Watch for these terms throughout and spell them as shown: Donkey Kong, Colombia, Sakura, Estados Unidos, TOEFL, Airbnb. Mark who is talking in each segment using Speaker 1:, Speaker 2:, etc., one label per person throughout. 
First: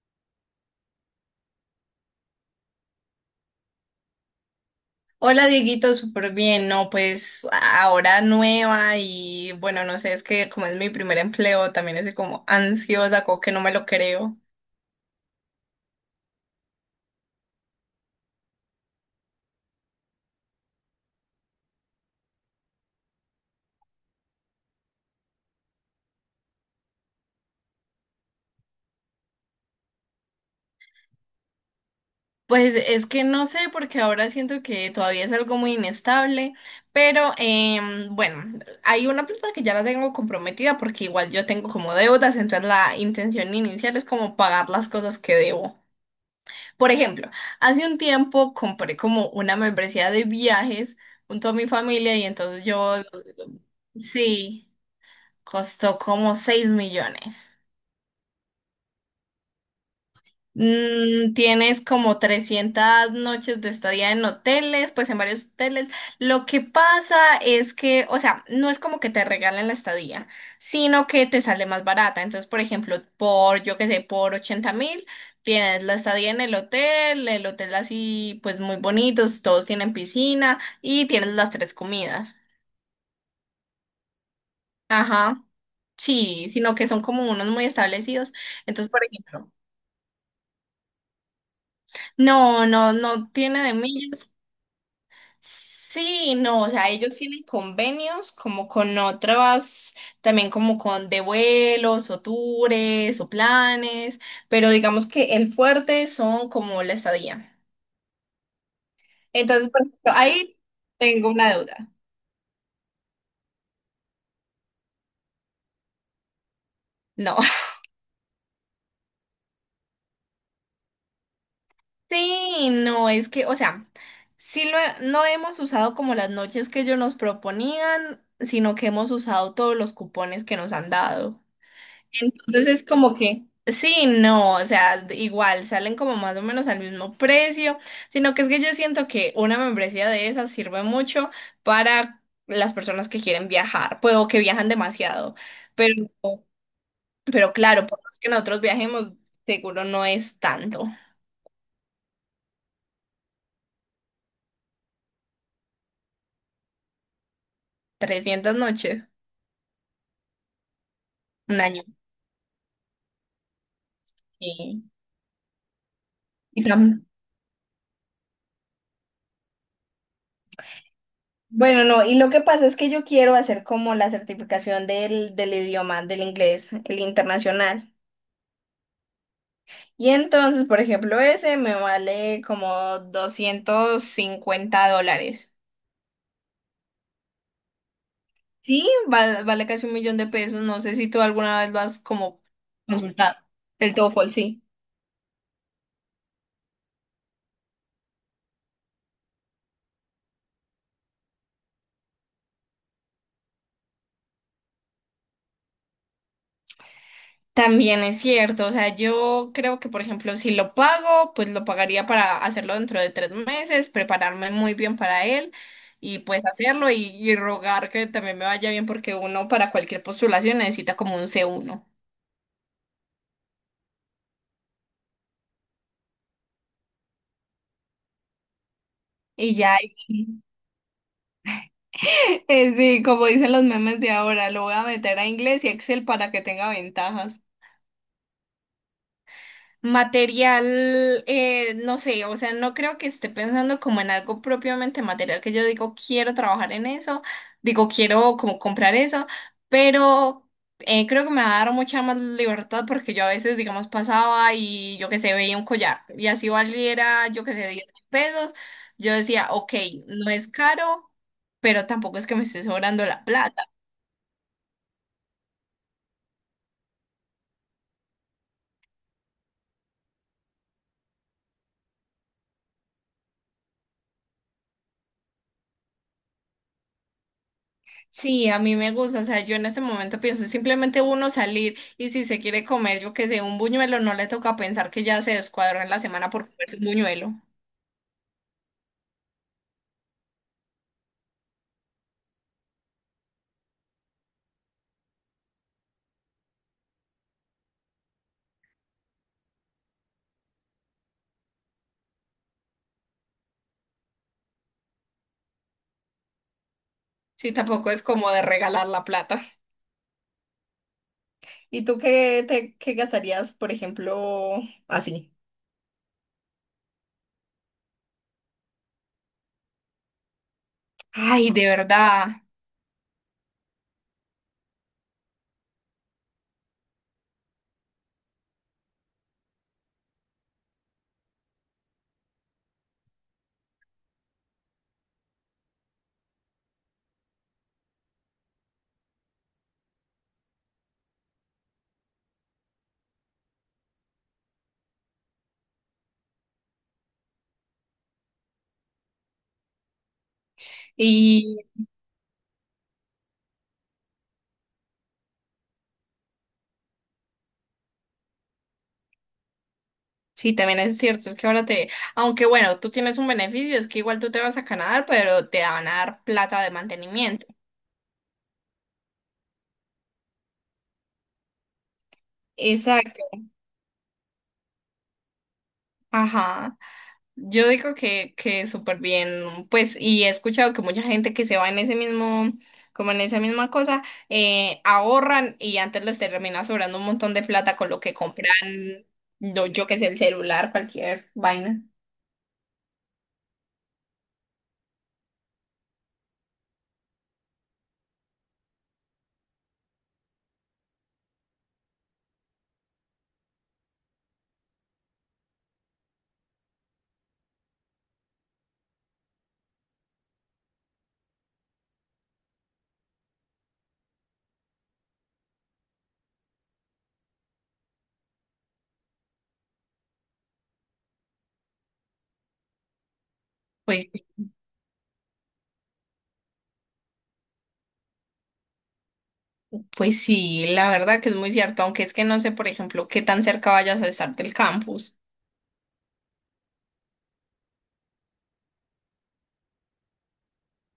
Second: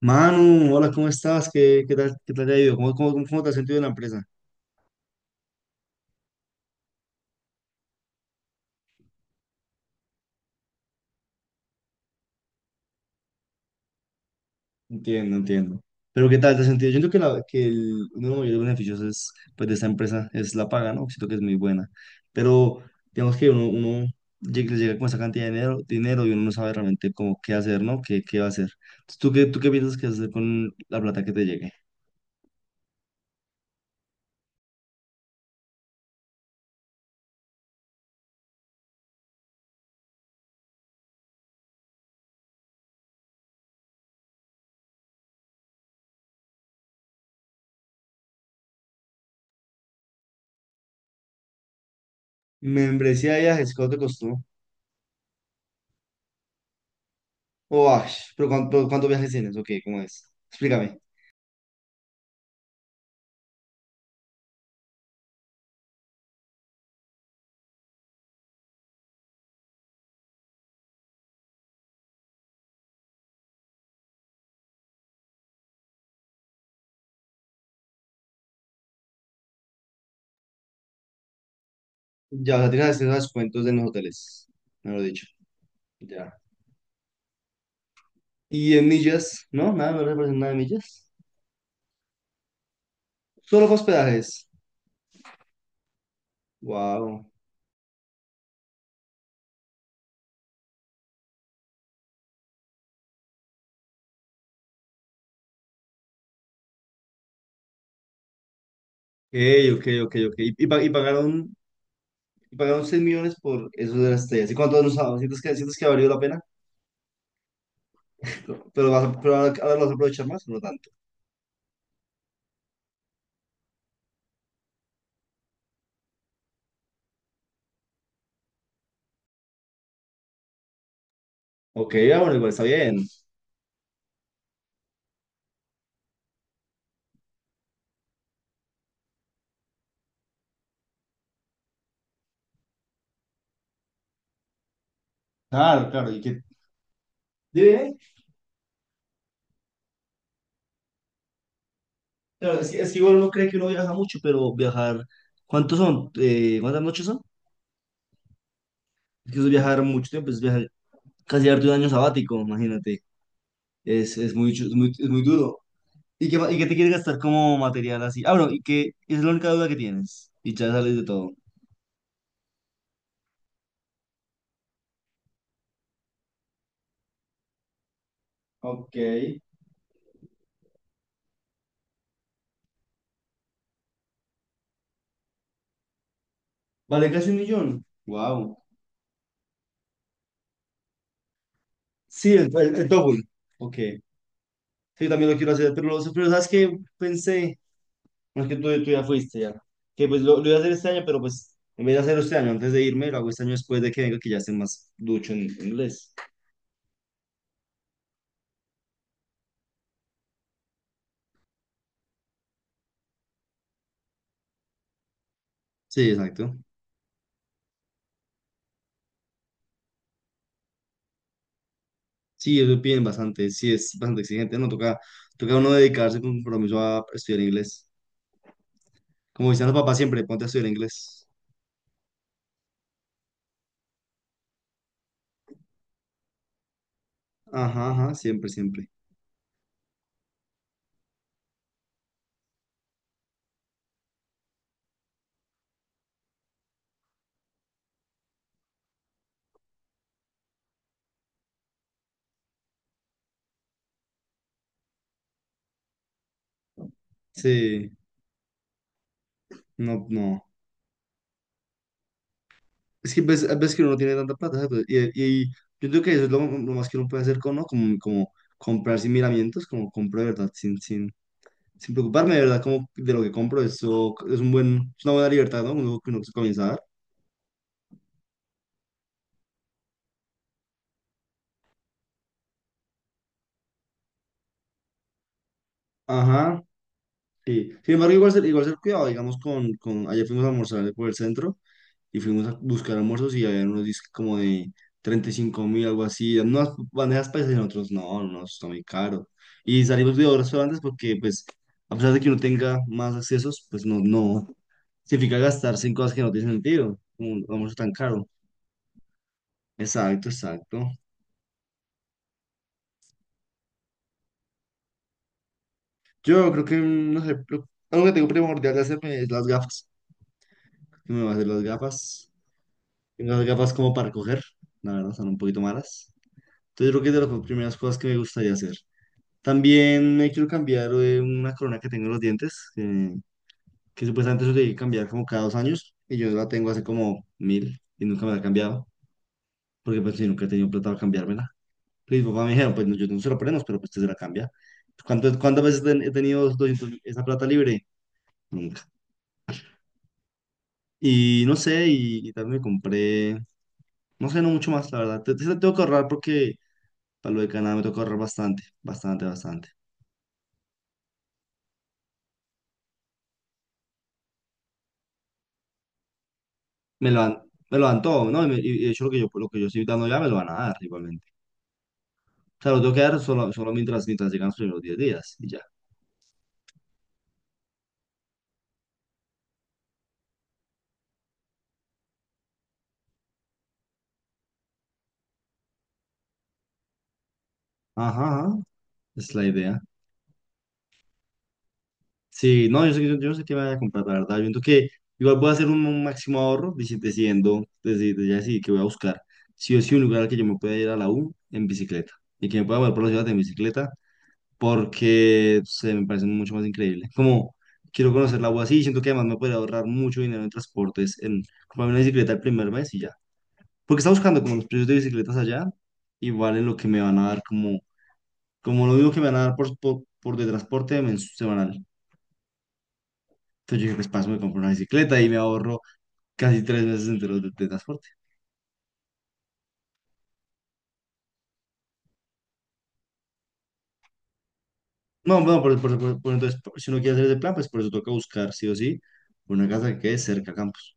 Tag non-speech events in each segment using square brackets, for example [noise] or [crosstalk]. Speaker 1: Manu, hola, ¿cómo estás? ¿Qué tal te ha ido? ¿Cómo te has sentido en la empresa?
Speaker 2: Hola Dieguito, súper bien, no, pues ahora nueva y bueno, no sé, es que como es mi primer empleo, también estoy como ansiosa, como que no me lo creo.
Speaker 1: Entiendo, entiendo. Pero ¿qué tal te has sentido? Yo siento que, uno de los mayores beneficios pues, de esta empresa es la paga, ¿no? Siento que es muy buena. Pero digamos que uno llega con esa cantidad de dinero, dinero y uno no sabe realmente cómo qué hacer, ¿no? ¿Qué va a hacer? Entonces, ¿tú qué piensas que hacer con la plata que te llegue?
Speaker 2: Pues es que no sé, porque ahora siento que todavía es algo muy inestable, pero bueno, hay una plata que ya la tengo comprometida porque igual yo tengo como deudas, entonces la intención inicial es como pagar las cosas que debo. Por ejemplo, hace un tiempo compré como una membresía de viajes junto a mi familia y entonces yo
Speaker 1: Membresía de viajes, ¿cuánto te costó?
Speaker 2: Sí, costó como 6 millones.
Speaker 1: Oh, ay, pero ¿cuántos viajes tienes? Ok, ¿cómo es? Explícame.
Speaker 2: Tienes como 300 noches de estadía en hoteles, pues en varios hoteles. Lo que pasa es que, o sea, no es como que te regalen la estadía, sino que te sale más barata. Entonces, por ejemplo, por, yo qué sé, por 80.000, tienes la estadía en el hotel así, pues muy bonitos, todos tienen piscina y tienes las tres comidas.
Speaker 1: Ya, o sea, tienes acceso a descuentos en los hoteles, me lo he dicho.
Speaker 2: Ajá,
Speaker 1: Ya.
Speaker 2: sí, sino que son como unos muy establecidos.
Speaker 1: Y en
Speaker 2: Entonces, por
Speaker 1: millas,
Speaker 2: ejemplo.
Speaker 1: ¿no? Nada, no representan nada de millas.
Speaker 2: No, no, no tiene
Speaker 1: Solo
Speaker 2: de
Speaker 1: fue
Speaker 2: millas.
Speaker 1: hospedajes.
Speaker 2: Sí, no, o sea, ellos
Speaker 1: Wow.
Speaker 2: tienen convenios como con otras, también como con de vuelos o tours o planes, pero digamos que el fuerte son como la estadía.
Speaker 1: Ok,
Speaker 2: Entonces, por
Speaker 1: ok,
Speaker 2: ejemplo,
Speaker 1: ok, ok. Y,
Speaker 2: ahí
Speaker 1: y pa- y
Speaker 2: tengo una
Speaker 1: pagaron,
Speaker 2: deuda.
Speaker 1: y pagaron 6 millones por eso de las estrellas. ¿Sientes que ha valido la pena?
Speaker 2: No. [laughs]
Speaker 1: No, pero, pero ahora lo vas a aprovechar más, no tanto.
Speaker 2: Sí, no, es que, o sea, no hemos usado como las noches que ellos nos proponían, sino que hemos usado todos los cupones que nos han dado.
Speaker 1: Ok, ah, bueno, igual está
Speaker 2: Entonces es
Speaker 1: bien.
Speaker 2: como que, sí, no, o sea, igual salen como más o menos al mismo precio, sino que es que yo siento que una membresía de esas sirve mucho para las personas que quieren viajar, pues o que viajan demasiado,
Speaker 1: Claro,
Speaker 2: pero,
Speaker 1: claro. ¿Y qué?
Speaker 2: pero claro,
Speaker 1: Dime,
Speaker 2: por más que nosotros viajemos, seguro no es tanto.
Speaker 1: claro, es que igual uno cree que uno viaja mucho, pero viajar. ¿Cuántos son? ¿Cuántas noches son?
Speaker 2: 300 noches.
Speaker 1: Es que eso es viajar mucho tiempo, es viajar casi
Speaker 2: Un
Speaker 1: darte un
Speaker 2: año.
Speaker 1: año sabático, imagínate. Es muy, chu-
Speaker 2: Sí.
Speaker 1: es muy duro. ¿Y qué, ma- y
Speaker 2: Y
Speaker 1: qué te quieres
Speaker 2: tam-
Speaker 1: gastar como material así? Ah, bueno, y que es la única duda que tienes. Y ya sales de todo.
Speaker 2: Bueno, no, y lo que pasa es que yo quiero hacer como la certificación del idioma, del inglés, el internacional.
Speaker 1: Ok.
Speaker 2: Y entonces, por ejemplo, ese me vale como US$250.
Speaker 1: Vale, casi un millón. Wow.
Speaker 2: Sí, vale, vale casi 1 millón de pesos. No sé si tú alguna vez lo has
Speaker 1: Sí,
Speaker 2: como
Speaker 1: el double.
Speaker 2: consultado.
Speaker 1: Ok.
Speaker 2: El
Speaker 1: Sí,
Speaker 2: TOEFL, sí.
Speaker 1: yo también lo quiero hacer, pero ¿sabes qué? Pensé, no es que tú ya fuiste ya, que pues lo iba a hacer este año, pero pues en vez de hacerlo este año, antes de irme, lo hago este año después de que venga, que ya esté más ducho en inglés.
Speaker 2: También es cierto. O sea, yo creo que, por ejemplo, si lo pago, pues lo pagaría para hacerlo dentro de 3 meses, prepararme muy bien para él
Speaker 1: Sí,
Speaker 2: y pues
Speaker 1: exacto.
Speaker 2: hacerlo y rogar que también me vaya bien porque uno para cualquier postulación necesita como un C1.
Speaker 1: Sí, eso piden bastante, sí es bastante exigente, ¿no? Toca uno dedicarse con compromiso a estudiar inglés. Como
Speaker 2: Y
Speaker 1: dicen los
Speaker 2: ya.
Speaker 1: papás siempre, ponte a estudiar inglés.
Speaker 2: Sí, como dicen los memes de ahora, lo voy a meter a inglés y Excel para que tenga ventajas.
Speaker 1: Ajá, ajá, siempre, siempre.
Speaker 2: Material, no sé, o sea, no creo que esté pensando como en algo propiamente material, que yo digo, quiero trabajar en eso, digo, quiero como comprar eso, pero creo que me va a dar mucha más libertad porque yo a veces, digamos, pasaba y yo que sé, veía un collar y así valiera, yo que sé, 10
Speaker 1: Sí,
Speaker 2: mil pesos, yo decía, ok,
Speaker 1: no,
Speaker 2: no
Speaker 1: no.
Speaker 2: es caro, pero tampoco es que me esté sobrando
Speaker 1: Es que
Speaker 2: la
Speaker 1: ves,
Speaker 2: plata.
Speaker 1: ves que uno no tiene tanta plata, ¿sabes? Pues, y yo creo que eso es lo más que uno puede hacer con, ¿no? Como comprar sin miramientos, como compro de verdad, sin preocuparme de verdad como de lo que compro. Eso es es una buena libertad, ¿no? Uno, que uno se comienza a dar.
Speaker 2: Sí, a mí me gusta, o sea, yo en este momento pienso simplemente uno salir y si se quiere comer, yo que sé, un buñuelo, no le toca pensar que ya se descuadró en la semana por
Speaker 1: Ajá,
Speaker 2: comerse un buñuelo.
Speaker 1: sí. Sin embargo, igual ser cuidado, digamos, ayer fuimos a almorzar por el centro. Y fuimos a buscar almuerzos y había unos discos como de 35.000, algo así, unas bandejas paisas y nosotros, no, no, eso está muy caro. Y salimos de dos restaurantes porque, pues, a pesar de que uno tenga más accesos, pues no, no, significa gastarse en cosas que no tienen sentido, como un
Speaker 2: Sí,
Speaker 1: almuerzo
Speaker 2: tampoco
Speaker 1: tan
Speaker 2: es
Speaker 1: caro.
Speaker 2: como de regalar la plata.
Speaker 1: Exacto, exacto.
Speaker 2: ¿Y tú qué te qué gastarías, por ejemplo, así?
Speaker 1: Yo creo que, no sé, algo que tengo primordial de hacerme es las gafas. Yo me voy a hacer
Speaker 2: Ay,
Speaker 1: las
Speaker 2: de verdad.
Speaker 1: gafas. Tengo las gafas como para coger, la verdad, son un poquito malas. Entonces, yo creo que es de las primeras cosas que me gustaría hacer. También me quiero cambiar una corona que tengo en los dientes, que supuestamente eso debí cambiar como cada 2 años, y yo la tengo hace como mil y nunca me la he cambiado, porque pues yo nunca he tenido plata para cambiármela. Y mis papás me dijeron, pues no, yo no se la ponemos, pero pues usted se la cambia. ¿Cuántas veces he tenido 200 esa plata libre? Nunca. Y no
Speaker 2: Y
Speaker 1: sé, y también me compré, no sé, no mucho más, la verdad. Tengo que ahorrar porque para lo de Canadá me toca ahorrar bastante, bastante, bastante.
Speaker 2: sí, también es cierto, es que ahora te, aunque bueno, tú tienes un beneficio, es que igual tú te vas a Canadá, pero te van a dar plata de
Speaker 1: me lo dan,
Speaker 2: mantenimiento.
Speaker 1: me lo dan todo, ¿no? De hecho lo que yo estoy dando ya me lo van a dar igualmente. O sea, lo tengo que dar
Speaker 2: Exacto.
Speaker 1: solo mientras llegan los primeros 10 días y ya.
Speaker 2: Ajá. Yo digo que súper bien, pues, y he escuchado que mucha gente que se va en ese mismo, como en esa misma cosa, ahorran y antes les termina sobrando un montón de plata con lo que
Speaker 1: Ajá, ajá,
Speaker 2: compran,
Speaker 1: es la
Speaker 2: lo,
Speaker 1: idea.
Speaker 2: yo que sé, el celular, cualquier vaina.
Speaker 1: Sí, no, yo sé, yo sé que me voy a comprar, la verdad. Yo siento que igual voy a hacer un máximo ahorro decidiendo, desde ya decidí que voy a buscar sí o sí un lugar al que yo me pueda ir a la U en bicicleta y que me pueda mover por la ciudad en bicicleta porque se me parece mucho más increíble. Como quiero conocer la U así, siento que además me podría ahorrar mucho dinero en transportes, en comprarme una bicicleta el primer mes y ya. Porque está buscando como los precios de bicicletas allá, igual en lo que me van a dar como lo mismo que me van a dar por de transporte semanal. Entonces yo dije,
Speaker 2: Pues,
Speaker 1: pues paso, me compro una bicicleta y me ahorro casi 3 meses enteros de transporte.
Speaker 2: pues sí, la verdad que es muy cierto, aunque es que no sé, por ejemplo, qué tan cerca vayas a estar del campus.
Speaker 1: No, bueno, entonces, si uno quiere hacer ese plan, pues por eso toca buscar sí o sí una casa que quede cerca a Campos.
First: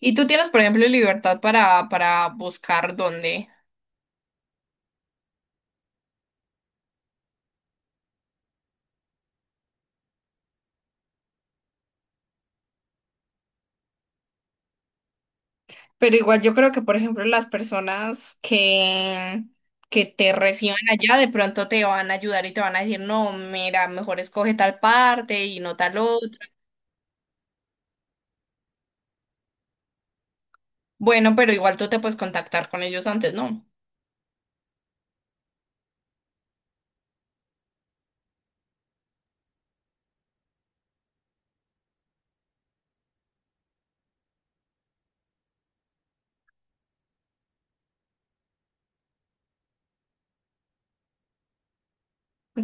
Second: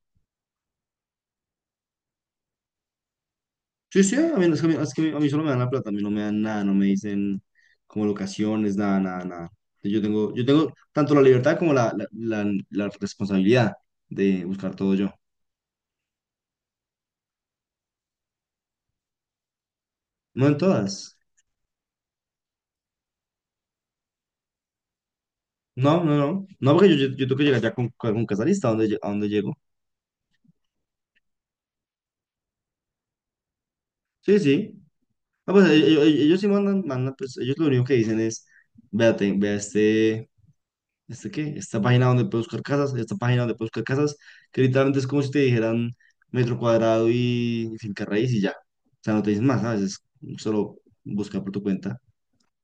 Speaker 2: Y tú tienes, por ejemplo, libertad para buscar dónde.
Speaker 1: Sí, sí, a mí, es que a mí, es que a mí solo me dan la plata, a mí no me dan nada, no me dicen como locaciones, nada, nada, nada. Yo tengo tanto la libertad como la responsabilidad de buscar todo yo.
Speaker 2: Pero igual yo creo que, por ejemplo, las personas que te
Speaker 1: No en
Speaker 2: reciban
Speaker 1: todas.
Speaker 2: allá de pronto te van a ayudar y te van a decir, no, mira, mejor escoge tal parte y no tal
Speaker 1: No, no, no.
Speaker 2: otra.
Speaker 1: No, porque yo tengo que llegar ya con casalista, a dónde llego?
Speaker 2: Bueno, pero igual tú te puedes contactar con ellos antes, ¿no?
Speaker 1: Sí, sí. Ah, pues ellos sí mandan, pues ellos lo único que dicen es, vea este. ¿Este qué? Esta página donde puedo buscar casas, esta página donde puedo buscar casas, que literalmente es como si te dijeran metro cuadrado y finca raíz y ya. O sea, no te dicen más, ¿sabes? Es solo buscar por tu cuenta.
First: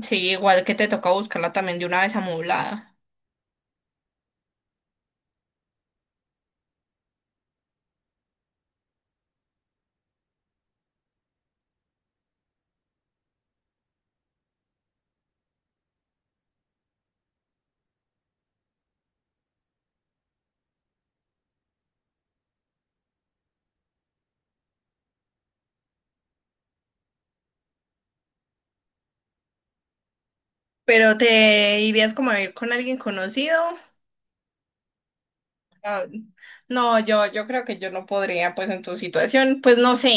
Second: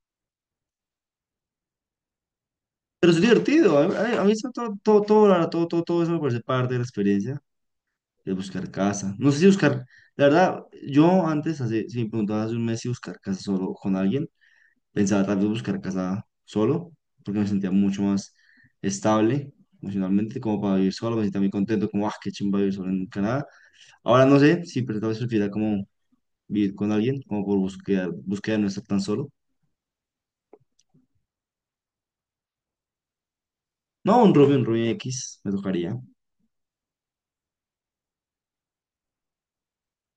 Speaker 2: Sí, igual que te toca buscarla también de una vez amoblada.
Speaker 1: Pero es divertido, a mí eso todo, todo, todo, la verdad, todo, todo, todo eso me parece parte de la experiencia, de buscar casa. No sé si buscar, la verdad, yo antes, si me preguntabas hace un mes si buscar casa solo con alguien, pensaba tal vez buscar casa solo, porque me sentía mucho más estable emocionalmente, como para vivir solo, me sentía muy contento, como, ah, qué chimba vivir solo en Canadá. Ahora no sé, sí, pero tal vez prefiera como vivir con alguien, como búsqueda de no estar tan solo.
Speaker 2: Pero te irías como a ir con alguien conocido.
Speaker 1: No, un roomie X, me tocaría.
Speaker 2: Ah, no, yo creo que yo no podría, pues en tu situación, pues no sé,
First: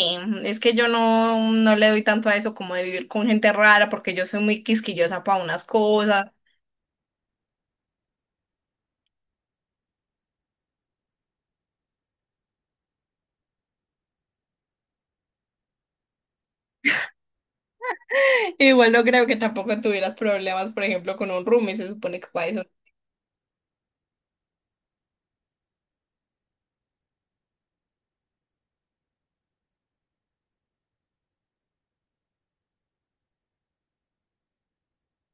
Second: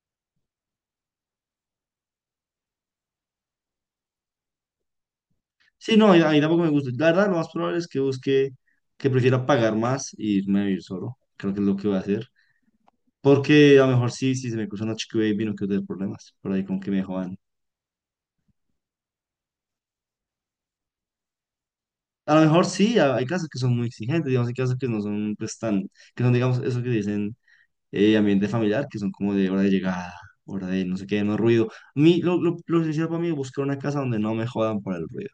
Speaker 2: es que yo no, no le doy tanto a eso como de vivir con gente rara, porque yo soy muy quisquillosa para unas
Speaker 1: Sí, no, ahí
Speaker 2: cosas.
Speaker 1: ahí tampoco me gusta. La verdad, lo más probable es que que prefiera pagar más y irme a vivir solo. Creo que es lo que voy a hacer. Porque a lo mejor sí, si se me cruza una chica baby, no quiero tener problemas. Por ahí con que me jodan.
Speaker 2: [laughs] Igual no creo que tampoco tuvieras problemas, por ejemplo, con un roomie, se supone que
Speaker 1: A lo
Speaker 2: para eso,
Speaker 1: mejor sí, hay casas que son muy exigentes, digamos, hay casas que no son pues tan, que son, digamos, eso que dicen ambiente familiar, que son como de hora de llegada, hora de no sé qué, no ruido. A mí, lo esencial para mí es buscar una casa donde no me jodan por el ruido,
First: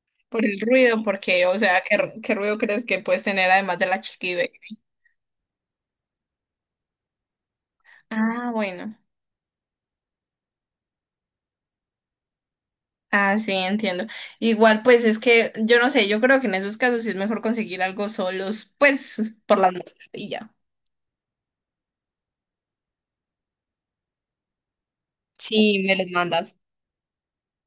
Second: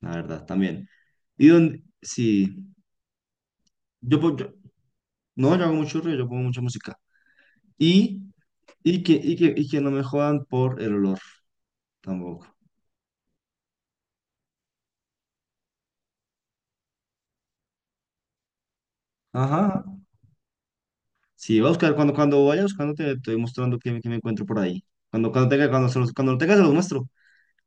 Speaker 1: la
Speaker 2: por
Speaker 1: verdad,
Speaker 2: el
Speaker 1: también.
Speaker 2: ruido, porque,
Speaker 1: Y
Speaker 2: o
Speaker 1: donde,
Speaker 2: sea, qué ruido
Speaker 1: sí,
Speaker 2: crees que puedes tener además de la
Speaker 1: yo, pon- yo-
Speaker 2: chiquibé?
Speaker 1: no, yo hago mucho ruido, yo pongo mucha música. Y,
Speaker 2: Ah, bueno.
Speaker 1: y que no me jodan por el olor, tampoco.
Speaker 2: Ah, sí, entiendo. Igual, pues es que yo no sé, yo creo que en esos casos sí es mejor conseguir algo solos, pues por las
Speaker 1: Ajá.
Speaker 2: noches y ya.
Speaker 1: Sí, voy a buscar, cuando vaya buscando te voy mostrando qué me encuentro por ahí. Cuando, cuando tenga,
Speaker 2: Sí,
Speaker 1: cuando,
Speaker 2: me
Speaker 1: se
Speaker 2: los
Speaker 1: los- cuando lo
Speaker 2: mandas.
Speaker 1: tenga se los muestro.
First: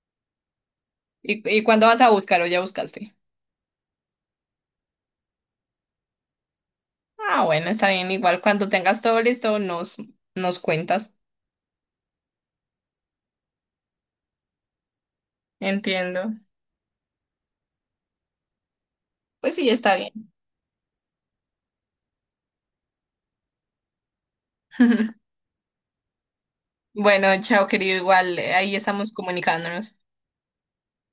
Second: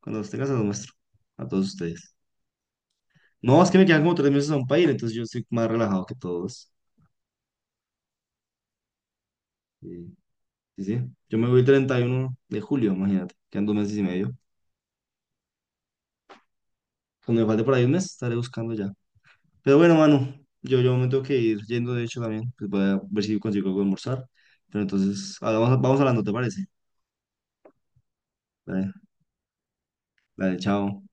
Speaker 1: Cuando los tengas se los muestro
Speaker 2: ¿Y,
Speaker 1: a
Speaker 2: y
Speaker 1: todos
Speaker 2: cuándo vas a
Speaker 1: ustedes.
Speaker 2: buscar o ya buscaste?
Speaker 1: No, es que me quedan como 3 meses aún para ir, entonces yo estoy más relajado que todos.
Speaker 2: Ah, bueno, está bien, igual cuando tengas todo listo nos,
Speaker 1: Y-
Speaker 2: nos
Speaker 1: Sí, sí,
Speaker 2: cuentas.
Speaker 1: yo me voy el 31 de julio, imagínate. Quedan 2 meses y medio.
Speaker 2: Entiendo.
Speaker 1: Cuando me falte por ahí un mes, estaré buscando ya.
Speaker 2: Pues sí,
Speaker 1: Pero bueno,
Speaker 2: está bien.
Speaker 1: mano, yo me tengo que ir yendo, de hecho, también. Pues voy a ver si consigo algo de almorzar. Pero
Speaker 2: [laughs]
Speaker 1: entonces, ah, vamos, vamos hablando, ¿te parece?
Speaker 2: Bueno, chao, querido, igual ahí
Speaker 1: Dale,
Speaker 2: estamos comunicándonos.
Speaker 1: dale, chao.